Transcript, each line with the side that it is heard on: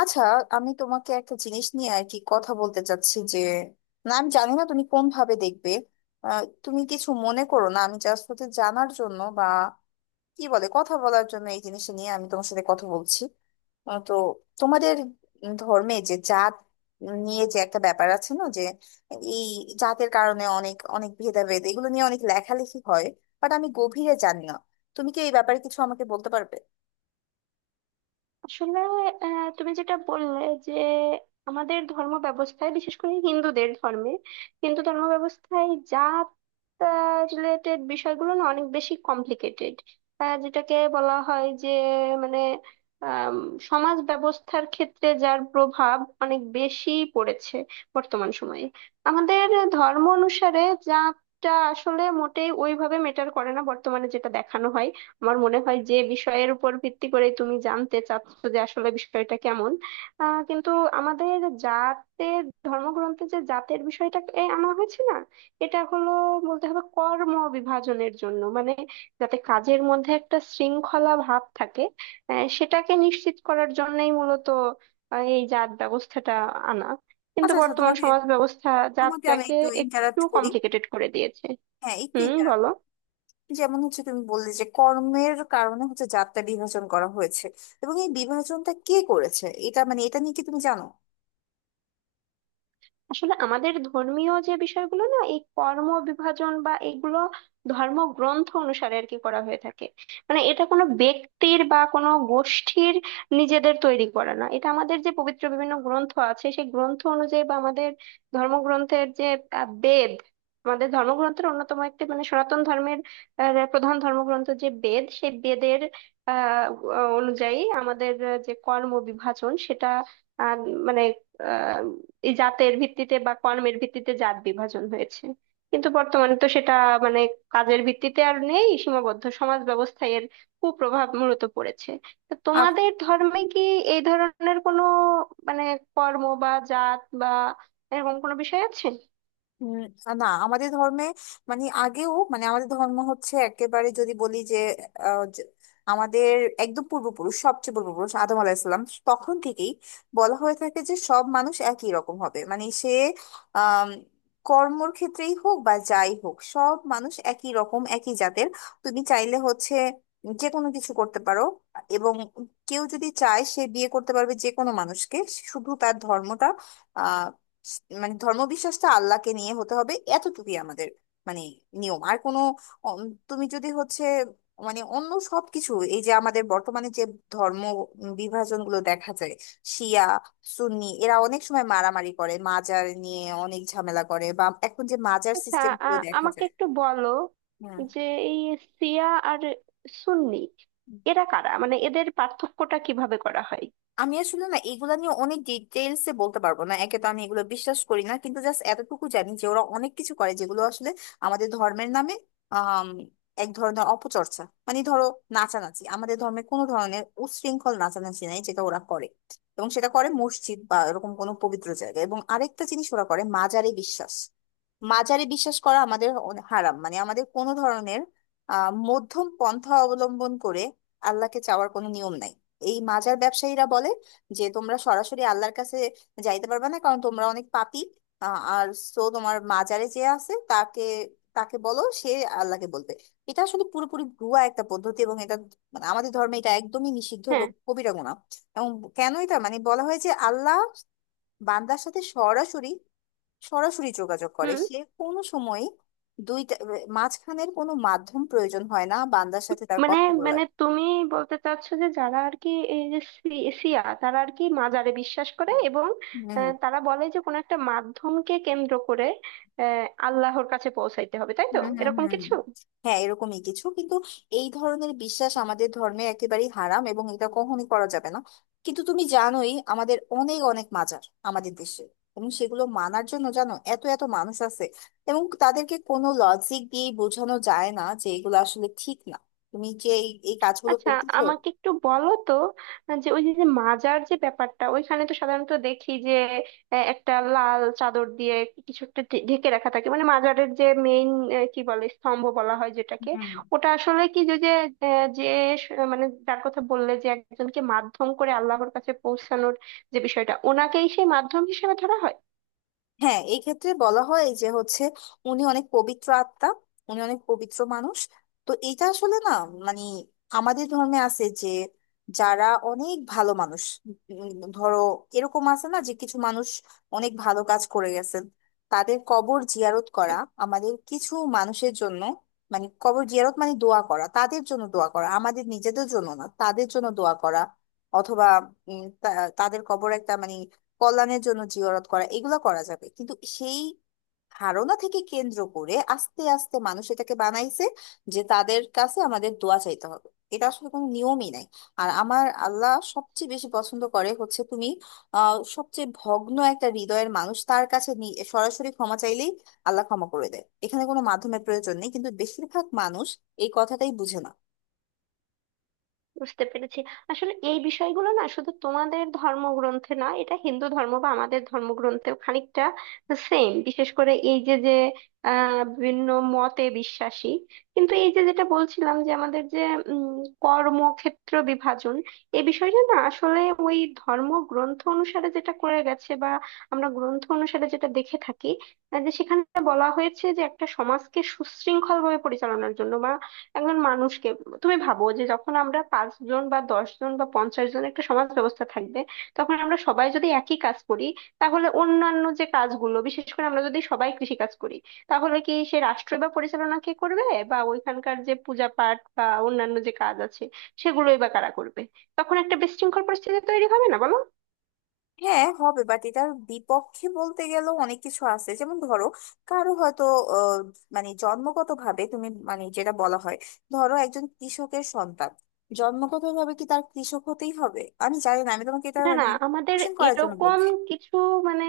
left: আচ্ছা, আমি তোমাকে একটা জিনিস নিয়ে আর কি কথা বলতে চাচ্ছি যে, না আমি জানি না তুমি কোন ভাবে দেখবে। তুমি কিছু মনে করো না, আমি জাস্ট হচ্ছে জানার জন্য বা কি বলে কথা বলার জন্য এই জিনিসটা নিয়ে আমি তোমার সাথে কথা বলছি। তো তোমাদের ধর্মে যে জাত নিয়ে যে একটা ব্যাপার আছে না, যে এই জাতের কারণে অনেক অনেক ভেদাভেদ, এগুলো নিয়ে অনেক লেখালেখি হয়, বাট আমি গভীরে জানি না। তুমি কি এই ব্যাপারে কিছু আমাকে বলতে পারবে?
right: আসলে তুমি যেটা বললে যে আমাদের ধর্ম ব্যবস্থায় বিশেষ করে হিন্দুদের ধর্মে, হিন্দু ধর্ম ব্যবস্থায় জাত রিলেটেড বিষয়গুলো না অনেক বেশি কমপ্লিকেটেড। যেটাকে বলা হয় যে মানে আম, সমাজ ব্যবস্থার ক্ষেত্রে যার প্রভাব অনেক বেশি পড়েছে বর্তমান সময়ে। আমাদের ধর্ম অনুসারে জাতটা আসলে মোটেই ওইভাবে মেটার করে না বর্তমানে যেটা দেখানো হয়। আমার মনে হয় যে বিষয়ের উপর ভিত্তি করে তুমি জানতে চাচ্ছ যে আসলে বিষয়টা কেমন। কিন্তু আমাদের জাতের ধর্মগ্রন্থে যে জাতের বিষয়টা এ আনা হয়েছে না, এটা হলো বলতে হবে কর্ম বিভাজনের জন্য, মানে যাতে কাজের মধ্যে একটা শৃঙ্খলা ভাব থাকে। সেটাকে নিশ্চিত করার জন্যই মূলত এই জাত ব্যবস্থাটা আনা। কিন্তু
left: আচ্ছা আচ্ছা,
right: বর্তমান
left: তোমাকে
right: সমাজ ব্যবস্থা
left: তোমাকে আমি
right: জাতটাকে
left: একটু
right: একটু
left: ইন্টারাপ্ট করি।
right: কমপ্লিকেটেড করে দিয়েছে।
left: হ্যাঁ একটু
right: হুম,
left: এটা,
right: বলো।
left: যেমন হচ্ছে তুমি বললে যে কর্মের কারণে হচ্ছে যাত্রা বিভাজন করা হয়েছে, এবং এই বিভাজনটা কে করেছে, এটা মানে এটা নিয়ে কি তুমি জানো?
right: আসলে আমাদের ধর্মীয় যে বিষয়গুলো না, এই কর্ম বিভাজন বা এগুলো ধর্মগ্রন্থ অনুসারে আর কি করা হয়ে থাকে। মানে এটা কোনো ব্যক্তির বা কোনো গোষ্ঠীর নিজেদের তৈরি করা না, এটা আমাদের যে পবিত্র বিভিন্ন গ্রন্থ আছে সেই গ্রন্থ অনুযায়ী বা আমাদের ধর্মগ্রন্থের যে বেদ। আমাদের ধর্মগ্রন্থের অন্যতম একটি, মানে সনাতন ধর্মের প্রধান ধর্মগ্রন্থ যে বেদ, সেই বেদের আহ অনুযায়ী আমাদের যে কর্ম বিভাজন সেটা আহ, মানে এই জাতের ভিত্তিতে বা কর্মের ভিত্তিতে জাত বিভাজন হয়েছে। কিন্তু বর্তমানে তো সেটা মানে কাজের ভিত্তিতে আর নেই সীমাবদ্ধ, সমাজ ব্যবস্থায় এর কুপ্রভাব মূলত পড়েছে। তো তোমাদের ধর্মে কি এই ধরনের কোনো মানে কর্ম বা জাত বা এরকম কোনো বিষয় আছে?
left: উম, না আমাদের ধর্মে, মানে আগেও, মানে আমাদের ধর্ম হচ্ছে একেবারে যদি বলি যে আহ, যে আমাদের একদম পূর্বপুরুষ, সবচেয়ে পূর্বপুরুষ আদম আলাহিসাল্লাম, তখন থেকেই বলা হয়ে থাকে যে সব মানুষ একই রকম হবে, মানে সে আহ কর্মর ক্ষেত্রেই হোক বা যাই হোক সব মানুষ একই রকম, একই জাতের। তুমি চাইলে হচ্ছে যে কোনো কিছু করতে পারো, এবং কেউ যদি চায় সে বিয়ে করতে পারবে যে কোনো মানুষকে, শুধু তার ধর্মটা মানে ধর্মবিশ্বাসটা আল্লাহকে নিয়ে হতে হবে, এতটুকুই আমাদের মানে নিয়ম, আর কোনো অম, তুমি যদি হচ্ছে, মানে অন্য সবকিছু এই যে আমাদের বর্তমানে যে ধর্ম বিভাজন গুলো দেখা যায়, শিয়া সুন্নি, এরা অনেক সময় মারামারি করে, মাজার নিয়ে অনেক ঝামেলা করে, বা এখন যে মাজার
right: আচ্ছা,
left: সিস্টেম গুলো দেখা
right: আমাকে
left: যায়।
right: একটু বলো
left: হ্যাঁ,
right: যে এই শিয়া আর সুন্নি এরা কারা, মানে এদের পার্থক্যটা কিভাবে করা হয়?
left: আমি আসলে না এগুলা নিয়ে অনেক ডিটেলস এ বলতে পারবো না, একে তো আমি এগুলো বিশ্বাস করি না, কিন্তু জাস্ট এতটুকু জানি যে ওরা অনেক কিছু করে যেগুলো আসলে আমাদের ধর্মের নামে আম, এক ধরনের অপচর্চা। মানে ধরো, নাচানাচি আমাদের ধর্মে কোনো ধরনের উচ্ছৃঙ্খল নাচানাচি নাই, যেটা ওরা করে এবং সেটা করে মসজিদ বা এরকম কোনো পবিত্র জায়গায়। এবং আরেকটা জিনিস ওরা করে, মাজারে বিশ্বাস। মাজারে বিশ্বাস করা আমাদের হারাম, মানে আমাদের কোনো ধরনের মধ্যম পন্থা অবলম্বন করে আল্লাহকে চাওয়ার কোনো নিয়ম নাই। এই মাজার ব্যবসায়ীরা বলে যে তোমরা সরাসরি আল্লাহর কাছে যাইতে পারবে না, কারণ তোমরা অনেক পাপী। আ- আর সো তোমার মাজারে যে আছে তাকে, তাকে বলো, সে আল্লাহকে বলবে। এটা আসলে পুরোপুরি ভুয়া একটা পদ্ধতি, এবং এটা মানে আমাদের ধর্মে এটা একদমই নিষিদ্ধ
right: হ্যাঁ।
left: এবং কবিরা গুনাহ। এবং কেন এটা, মানে বলা হয় যে আল্লাহ বান্দার সাথে সরাসরি সরাসরি যোগাযোগ করে,
right: হুম।
left: সে কোনো সময় দুইটা মাঝখানের কোনো মাধ্যম প্রয়োজন হয় না বান্দার সাথে তার
right: মানে
left: কথা বলার।
right: মানে তুমি বলতে চাচ্ছো যে যারা আর কি এই যে শিয়া তারা আর কি মাজারে বিশ্বাস করে, এবং
left: হম,
right: তারা বলে যে কোনো একটা মাধ্যমকে কেন্দ্র করে আল্লাহর কাছে পৌঁছাইতে হবে, তাই
left: হুম
right: তো?
left: হুম
right: এরকম
left: হুম
right: কিছু।
left: হ্যাঁ এরকমই কিছু, কিন্তু এই ধরনের বিশ্বাস আমাদের ধর্মে একেবারেই হারাম এবং এটা কখনই করা যাবে না। কিন্তু তুমি জানোই আমাদের অনেক অনেক মাজার আমাদের দেশে, এবং সেগুলো মানার জন্য জানো এত এত মানুষ আছে, এবং তাদেরকে কোনো লজিক দিয়ে বোঝানো যায় না যে এগুলো আসলে ঠিক না, তুমি যে এই এই কাজগুলো
right: আচ্ছা,
left: করতেছো।
right: আমাকে একটু বলো তো যে ওই যে যে মাজার যে ব্যাপারটা, ওইখানে তো সাধারণত দেখি যে একটা লাল চাদর দিয়ে কিছু একটা ঢেকে রাখা থাকে, মানে মাজারের যে মেইন কি বলে স্তম্ভ বলা হয় যেটাকে। ওটা আসলে কি, যে যে যে মানে যার কথা বললে যে একজনকে মাধ্যম করে আল্লাহর কাছে পৌঁছানোর যে বিষয়টা, ওনাকেই সেই মাধ্যম হিসেবে ধরা হয়?
left: হ্যাঁ এই ক্ষেত্রে বলা হয় যে হচ্ছে উনি অনেক পবিত্র আত্মা, উনি অনেক পবিত্র মানুষ। তো এটা আসলে না, মানে আমাদের ধর্মে আছে যে যারা অনেক ভালো মানুষ, উম, ধরো এরকম আছে না যে কিছু মানুষ অনেক ভালো কাজ করে গেছেন, তাদের কবর জিয়ারত করা আমাদের কিছু মানুষের জন্য, মানে কবর জিয়ারত মানে দোয়া করা, তাদের জন্য দোয়া করা, আমাদের নিজেদের জন্য না, তাদের জন্য দোয়া করা, অথবা তাদের কবর একটা মানে কল্যাণের জন্য জিয়ারত করা, এগুলা করা যাবে। কিন্তু সেই ধারণা থেকে কেন্দ্র করে আস্তে আস্তে মানুষ এটাকে বানাইছে যে তাদের কাছে আমাদের দোয়া চাইতে হবে, এটা আসলে কোনো নিয়মই নাই। আর আমার আল্লাহ সবচেয়ে বেশি পছন্দ করে হচ্ছে তুমি সবচেয়ে ভগ্ন একটা হৃদয়ের মানুষ তার কাছে সরাসরি ক্ষমা চাইলেই আল্লাহ ক্ষমা করে দেয়, এখানে কোনো মাধ্যমের প্রয়োজন নেই, কিন্তু বেশিরভাগ মানুষ এই কথাটাই বুঝে না।
right: বুঝতে পেরেছি। আসলে এই বিষয়গুলো না শুধু তোমাদের ধর্মগ্রন্থে না, এটা হিন্দু ধর্ম বা আমাদের ধর্মগ্রন্থেও খানিকটা সেম, বিশেষ করে এই যে যে বিভিন্ন মতে বিশ্বাসী। কিন্তু এই যে যেটা বলছিলাম যে আমাদের যে উম, কর্মক্ষেত্র বিভাজন, এই বিষয়টা না আসলে ওই ধর্মগ্রন্থ অনুসারে যেটা করে গেছে বা আমরা গ্রন্থ অনুসারে যেটা দেখে থাকি, যে সেখানে বলা হয়েছে যে একটা সমাজকে সুশৃঙ্খল ভাবে পরিচালনার জন্য বা একজন মানুষকে। তুমি ভাবো যে যখন আমরা পাঁচ জন বা 10 জন বা 50 জন একটা সমাজ ব্যবস্থা থাকবে, তখন আমরা সবাই যদি একই কাজ করি, তাহলে অন্যান্য যে কাজগুলো, বিশেষ করে আমরা যদি সবাই কৃষি কাজ করি, তাহলে কি সে রাষ্ট্র বা পরিচালনা কে করবে? বা ওইখানকার যে পূজা পাঠ বা অন্যান্য যে কাজ আছে সেগুলোই বা কারা করবে? তখন একটা বিশৃঙ্খল পরিস্থিতি তৈরি হবে না, বলো?
left: হ্যাঁ হবে, বাট এটার বিপক্ষে বলতে গেলেও অনেক কিছু আছে। যেমন ধরো, কারো হয়তো আহ, মানে জন্মগত ভাবে তুমি মানে যেটা বলা হয়, ধরো একজন কৃষকের সন্তান, জন্মগত ভাবে কি তার কৃষক হতেই হবে? আমি জানি না, আমি তোমাকে এটা
right: না,
left: মানে
right: না। আমাদের
left: কোশ্চেন করার জন্য
right: এরকম
left: বলছি।
right: কিছু, মানে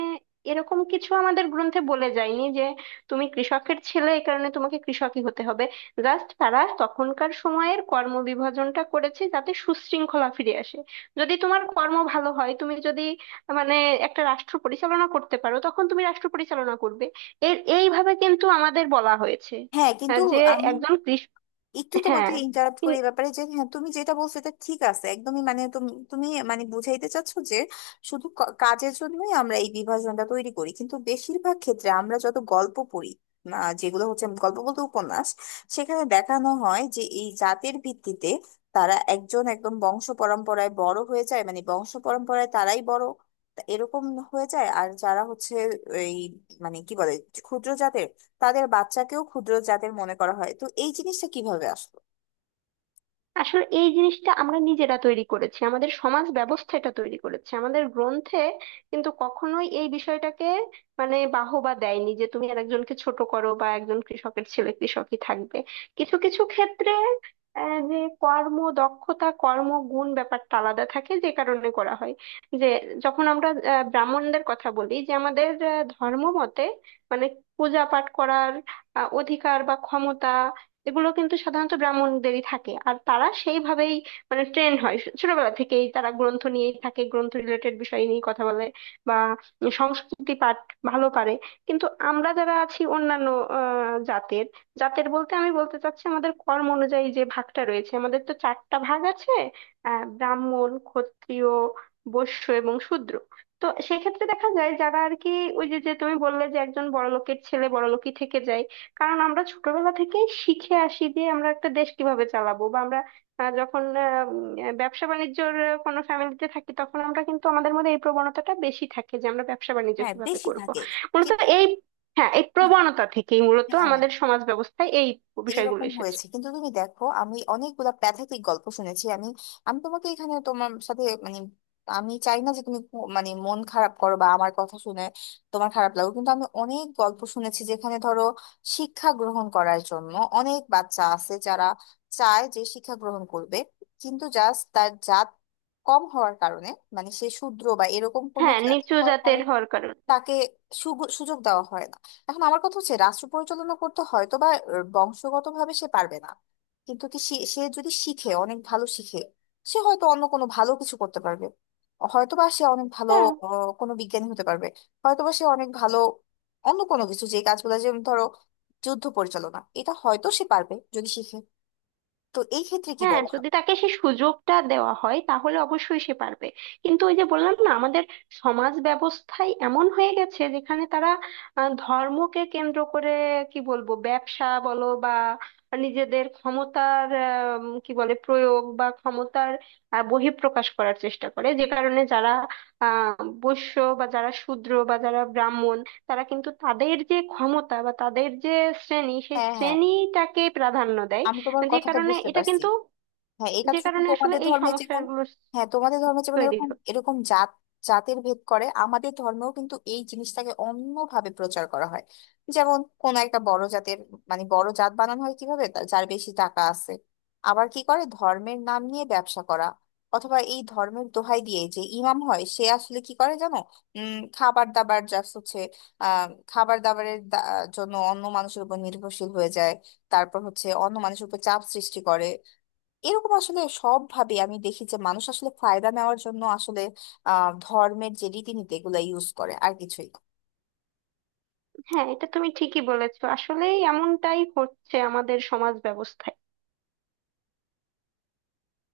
right: এরকম কিছু আমাদের গ্রন্থে বলে যায়নি যে তুমি কৃষকের ছেলে এই কারণে তোমাকে কৃষকই হতে হবে। জাস্ট তারা তখনকার সময়ের কর্ম বিভাজনটা করেছে যাতে সুশৃঙ্খলা ফিরে আসে। যদি তোমার কর্ম ভালো হয়, তুমি যদি মানে একটা রাষ্ট্র পরিচালনা করতে পারো তখন তুমি রাষ্ট্র পরিচালনা করবে। এইভাবে কিন্তু আমাদের বলা হয়েছে
left: হ্যাঁ কিন্তু
right: যে
left: আমি
right: একজন কৃষ।
left: একটু তোমাকে
right: হ্যাঁ,
left: ইন্টারাপ্ট করি এই ব্যাপারে যে, হ্যাঁ তুমি যেটা বলছো এটা ঠিক আছে একদমই, মানে তুমি তুমি মানে বুঝাইতে চাচ্ছো যে শুধু কাজের জন্যই আমরা এই বিভাজনটা তৈরি করি। কিন্তু বেশিরভাগ ক্ষেত্রে আমরা যত গল্প পড়ি, যেগুলো হচ্ছে গল্প বলতে উপন্যাস, সেখানে দেখানো হয় যে এই জাতের ভিত্তিতে তারা একজন একদম বংশ পরম্পরায় বড় হয়ে যায়, মানে বংশ পরম্পরায় তারাই বড় তা এরকম হয়ে যায়। আর যারা হচ্ছে এই মানে কি বলে ক্ষুদ্র জাতের, তাদের বাচ্চাকেও ক্ষুদ্র জাতের মনে করা হয়। তো এই জিনিসটা কিভাবে আসলো?
right: আসলে এই জিনিসটা আমরা নিজেরা তৈরি করেছি, আমাদের সমাজ ব্যবস্থা এটা তৈরি করেছে। আমাদের গ্রন্থে কিন্তু কখনোই এই বিষয়টাকে মানে বাহবা দেয়নি যে তুমি আর একজনকে ছোট করো বা একজন কৃষকের ছেলে কৃষকই থাকবে। কিছু কিছু ক্ষেত্রে যে কর্ম দক্ষতা, কর্ম গুণ ব্যাপারটা আলাদা থাকে, যে কারণে করা হয় যে যখন আমরা ব্রাহ্মণদের কথা বলি যে আমাদের ধর্ম মতে, মানে পূজা পাঠ করার অধিকার বা ক্ষমতা, এগুলো কিন্তু সাধারণত ব্রাহ্মণদেরই থাকে। আর তারা সেইভাবেই মানে ট্রেন হয়, ছোটবেলা থেকেই তারা গ্রন্থ নিয়েই থাকে, গ্রন্থ রিলেটেড বিষয় নিয়ে কথা বলে বা সংস্কৃতি পাঠ ভালো পারে। কিন্তু আমরা যারা আছি অন্যান্য জাতের। জাতের বলতে আমি বলতে চাচ্ছি আমাদের কর্ম অনুযায়ী যে ভাগটা রয়েছে। আমাদের তো চারটা ভাগ আছে, ব্রাহ্মণ, ক্ষত্রিয়, বৈশ্য এবং শূদ্র। তো সেক্ষেত্রে দেখা যায় যারা আর কি ওই যে যে তুমি বললে যে একজন বড়লোকের ছেলে বড়লোকই থেকে যায়, কারণ আমরা ছোটবেলা থেকে শিখে আসি যে আমরা একটা দেশ কিভাবে চালাবো। বা আমরা যখন ব্যবসা বাণিজ্যর কোনো ফ্যামিলিতে থাকি, তখন আমরা কিন্তু আমাদের মধ্যে এই প্রবণতাটা বেশি থাকে যে আমরা ব্যবসা বাণিজ্য
left: হ্যাঁ
right: কিভাবে
left: দেশি
right: করব।
left: থাকে।
right: মূলত
left: ঠিক ঠিক।
right: এই, হ্যাঁ, এই প্রবণতা থেকেই মূলত
left: হ্যাঁ
right: আমাদের সমাজ ব্যবস্থায় এই বিষয়গুলো
left: এইরকম
right: এসেছে।
left: হয়েছে, কিন্তু তুমি দেখো আমি অনেকগুলা প্যাথেটিক গল্প শুনেছি। আমি আমি তোমাকে এখানে তোমার সাথে মানে, আমি চাই না যে তুমি মানে মন খারাপ করো বা আমার কথা শুনে তোমার খারাপ লাগো, কিন্তু আমি অনেক গল্প শুনেছি যেখানে ধরো শিক্ষা গ্রহণ করার জন্য অনেক বাচ্চা আছে যারা চায় যে শিক্ষা গ্রহণ করবে, কিন্তু জাস্ট তার জাত কম হওয়ার কারণে, মানে সে শূদ্র বা এরকম কোনো
right: হ্যাঁ,
left: জাত
right: নিচু
left: হওয়ার
right: জাতের
left: কারণে,
right: হওয়ার কারণে।
left: তাকে সুযোগ দেওয়া হয় না। এখন আমার কথা হচ্ছে রাষ্ট্র পরিচালনা করতে হয়তো বা বংশগতভাবে সে পারবে না, কিন্তু কি সে, সে যদি শিখে, অনেক ভালো শিখে, সে হয়তো অন্য কোনো ভালো কিছু করতে পারবে। হয়তোবা সে অনেক ভালো
right: হ্যাঁ,
left: কোনো বিজ্ঞানী হতে পারবে, হয়তোবা সে অনেক ভালো অন্য কোনো কিছু, যে কাজগুলো যেমন ধরো যুদ্ধ পরিচালনা, এটা হয়তো সে পারবে যদি শিখে। তো এই ক্ষেত্রে কি
right: হ্যাঁ।
left: বলা হয়?
right: যদি তাকে সেই সুযোগটা দেওয়া হয় তাহলে অবশ্যই সে পারবে। কিন্তু ওই যে বললাম না, আমাদের সমাজ ব্যবস্থায় এমন হয়ে গেছে যেখানে তারা ধর্মকে কেন্দ্র করে কি বলবো ব্যবসা বলো বা নিজেদের ক্ষমতার কি বলে প্রয়োগ বা ক্ষমতার বহিঃপ্রকাশ করার চেষ্টা করে, যে কারণে যারা বৈশ্য বা যারা শূদ্র বা যারা ব্রাহ্মণ, তারা কিন্তু তাদের যে ক্ষমতা বা তাদের যে শ্রেণী, সেই
left: হ্যাঁ হ্যাঁ,
right: শ্রেণীটাকে প্রাধান্য দেয়।
left: আমি তোমার
right: যে
left: কথাটা
right: কারণে
left: বুঝতে
right: এটা
left: পারছি।
right: কিন্তু,
left: হ্যাঁ এটা
right: যে
left: শুধু
right: কারণে আসলে
left: তোমাদের
right: এই
left: ধর্মে যেমন,
right: সমস্যাগুলো
left: হ্যাঁ তোমাদের ধর্মে যেমন
right: তৈরি
left: এরকম
right: হচ্ছে।
left: এরকম জাত জাতের ভেদ করে, আমাদের ধর্মেও কিন্তু এই জিনিসটাকে অন্যভাবে প্রচার করা হয়। যেমন কোন একটা বড় জাতের, মানে বড় জাত বানানো হয় কিভাবে, যার বেশি টাকা আছে, আবার কি করে ধর্মের নাম নিয়ে ব্যবসা করা, অথবা এই ধর্মের দোহাই দিয়ে যে ইমাম হয় সে আসলে কি করে জানো, খাবার দাবার জাস্ট হচ্ছে খাবার দাবারের জন্য অন্য মানুষের উপর নির্ভরশীল হয়ে যায়, তারপর হচ্ছে অন্য মানুষের উপর চাপ সৃষ্টি করে। এরকম আসলে সব ভাবে আমি দেখি যে মানুষ আসলে ফায়দা নেওয়ার জন্য আসলে ধর্মের যে রীতিনীতি এগুলা ইউজ করে, আর কিছুই না।
right: হ্যাঁ, এটা তুমি ঠিকই বলেছো, আসলে এমনটাই হচ্ছে আমাদের সমাজ ব্যবস্থায়।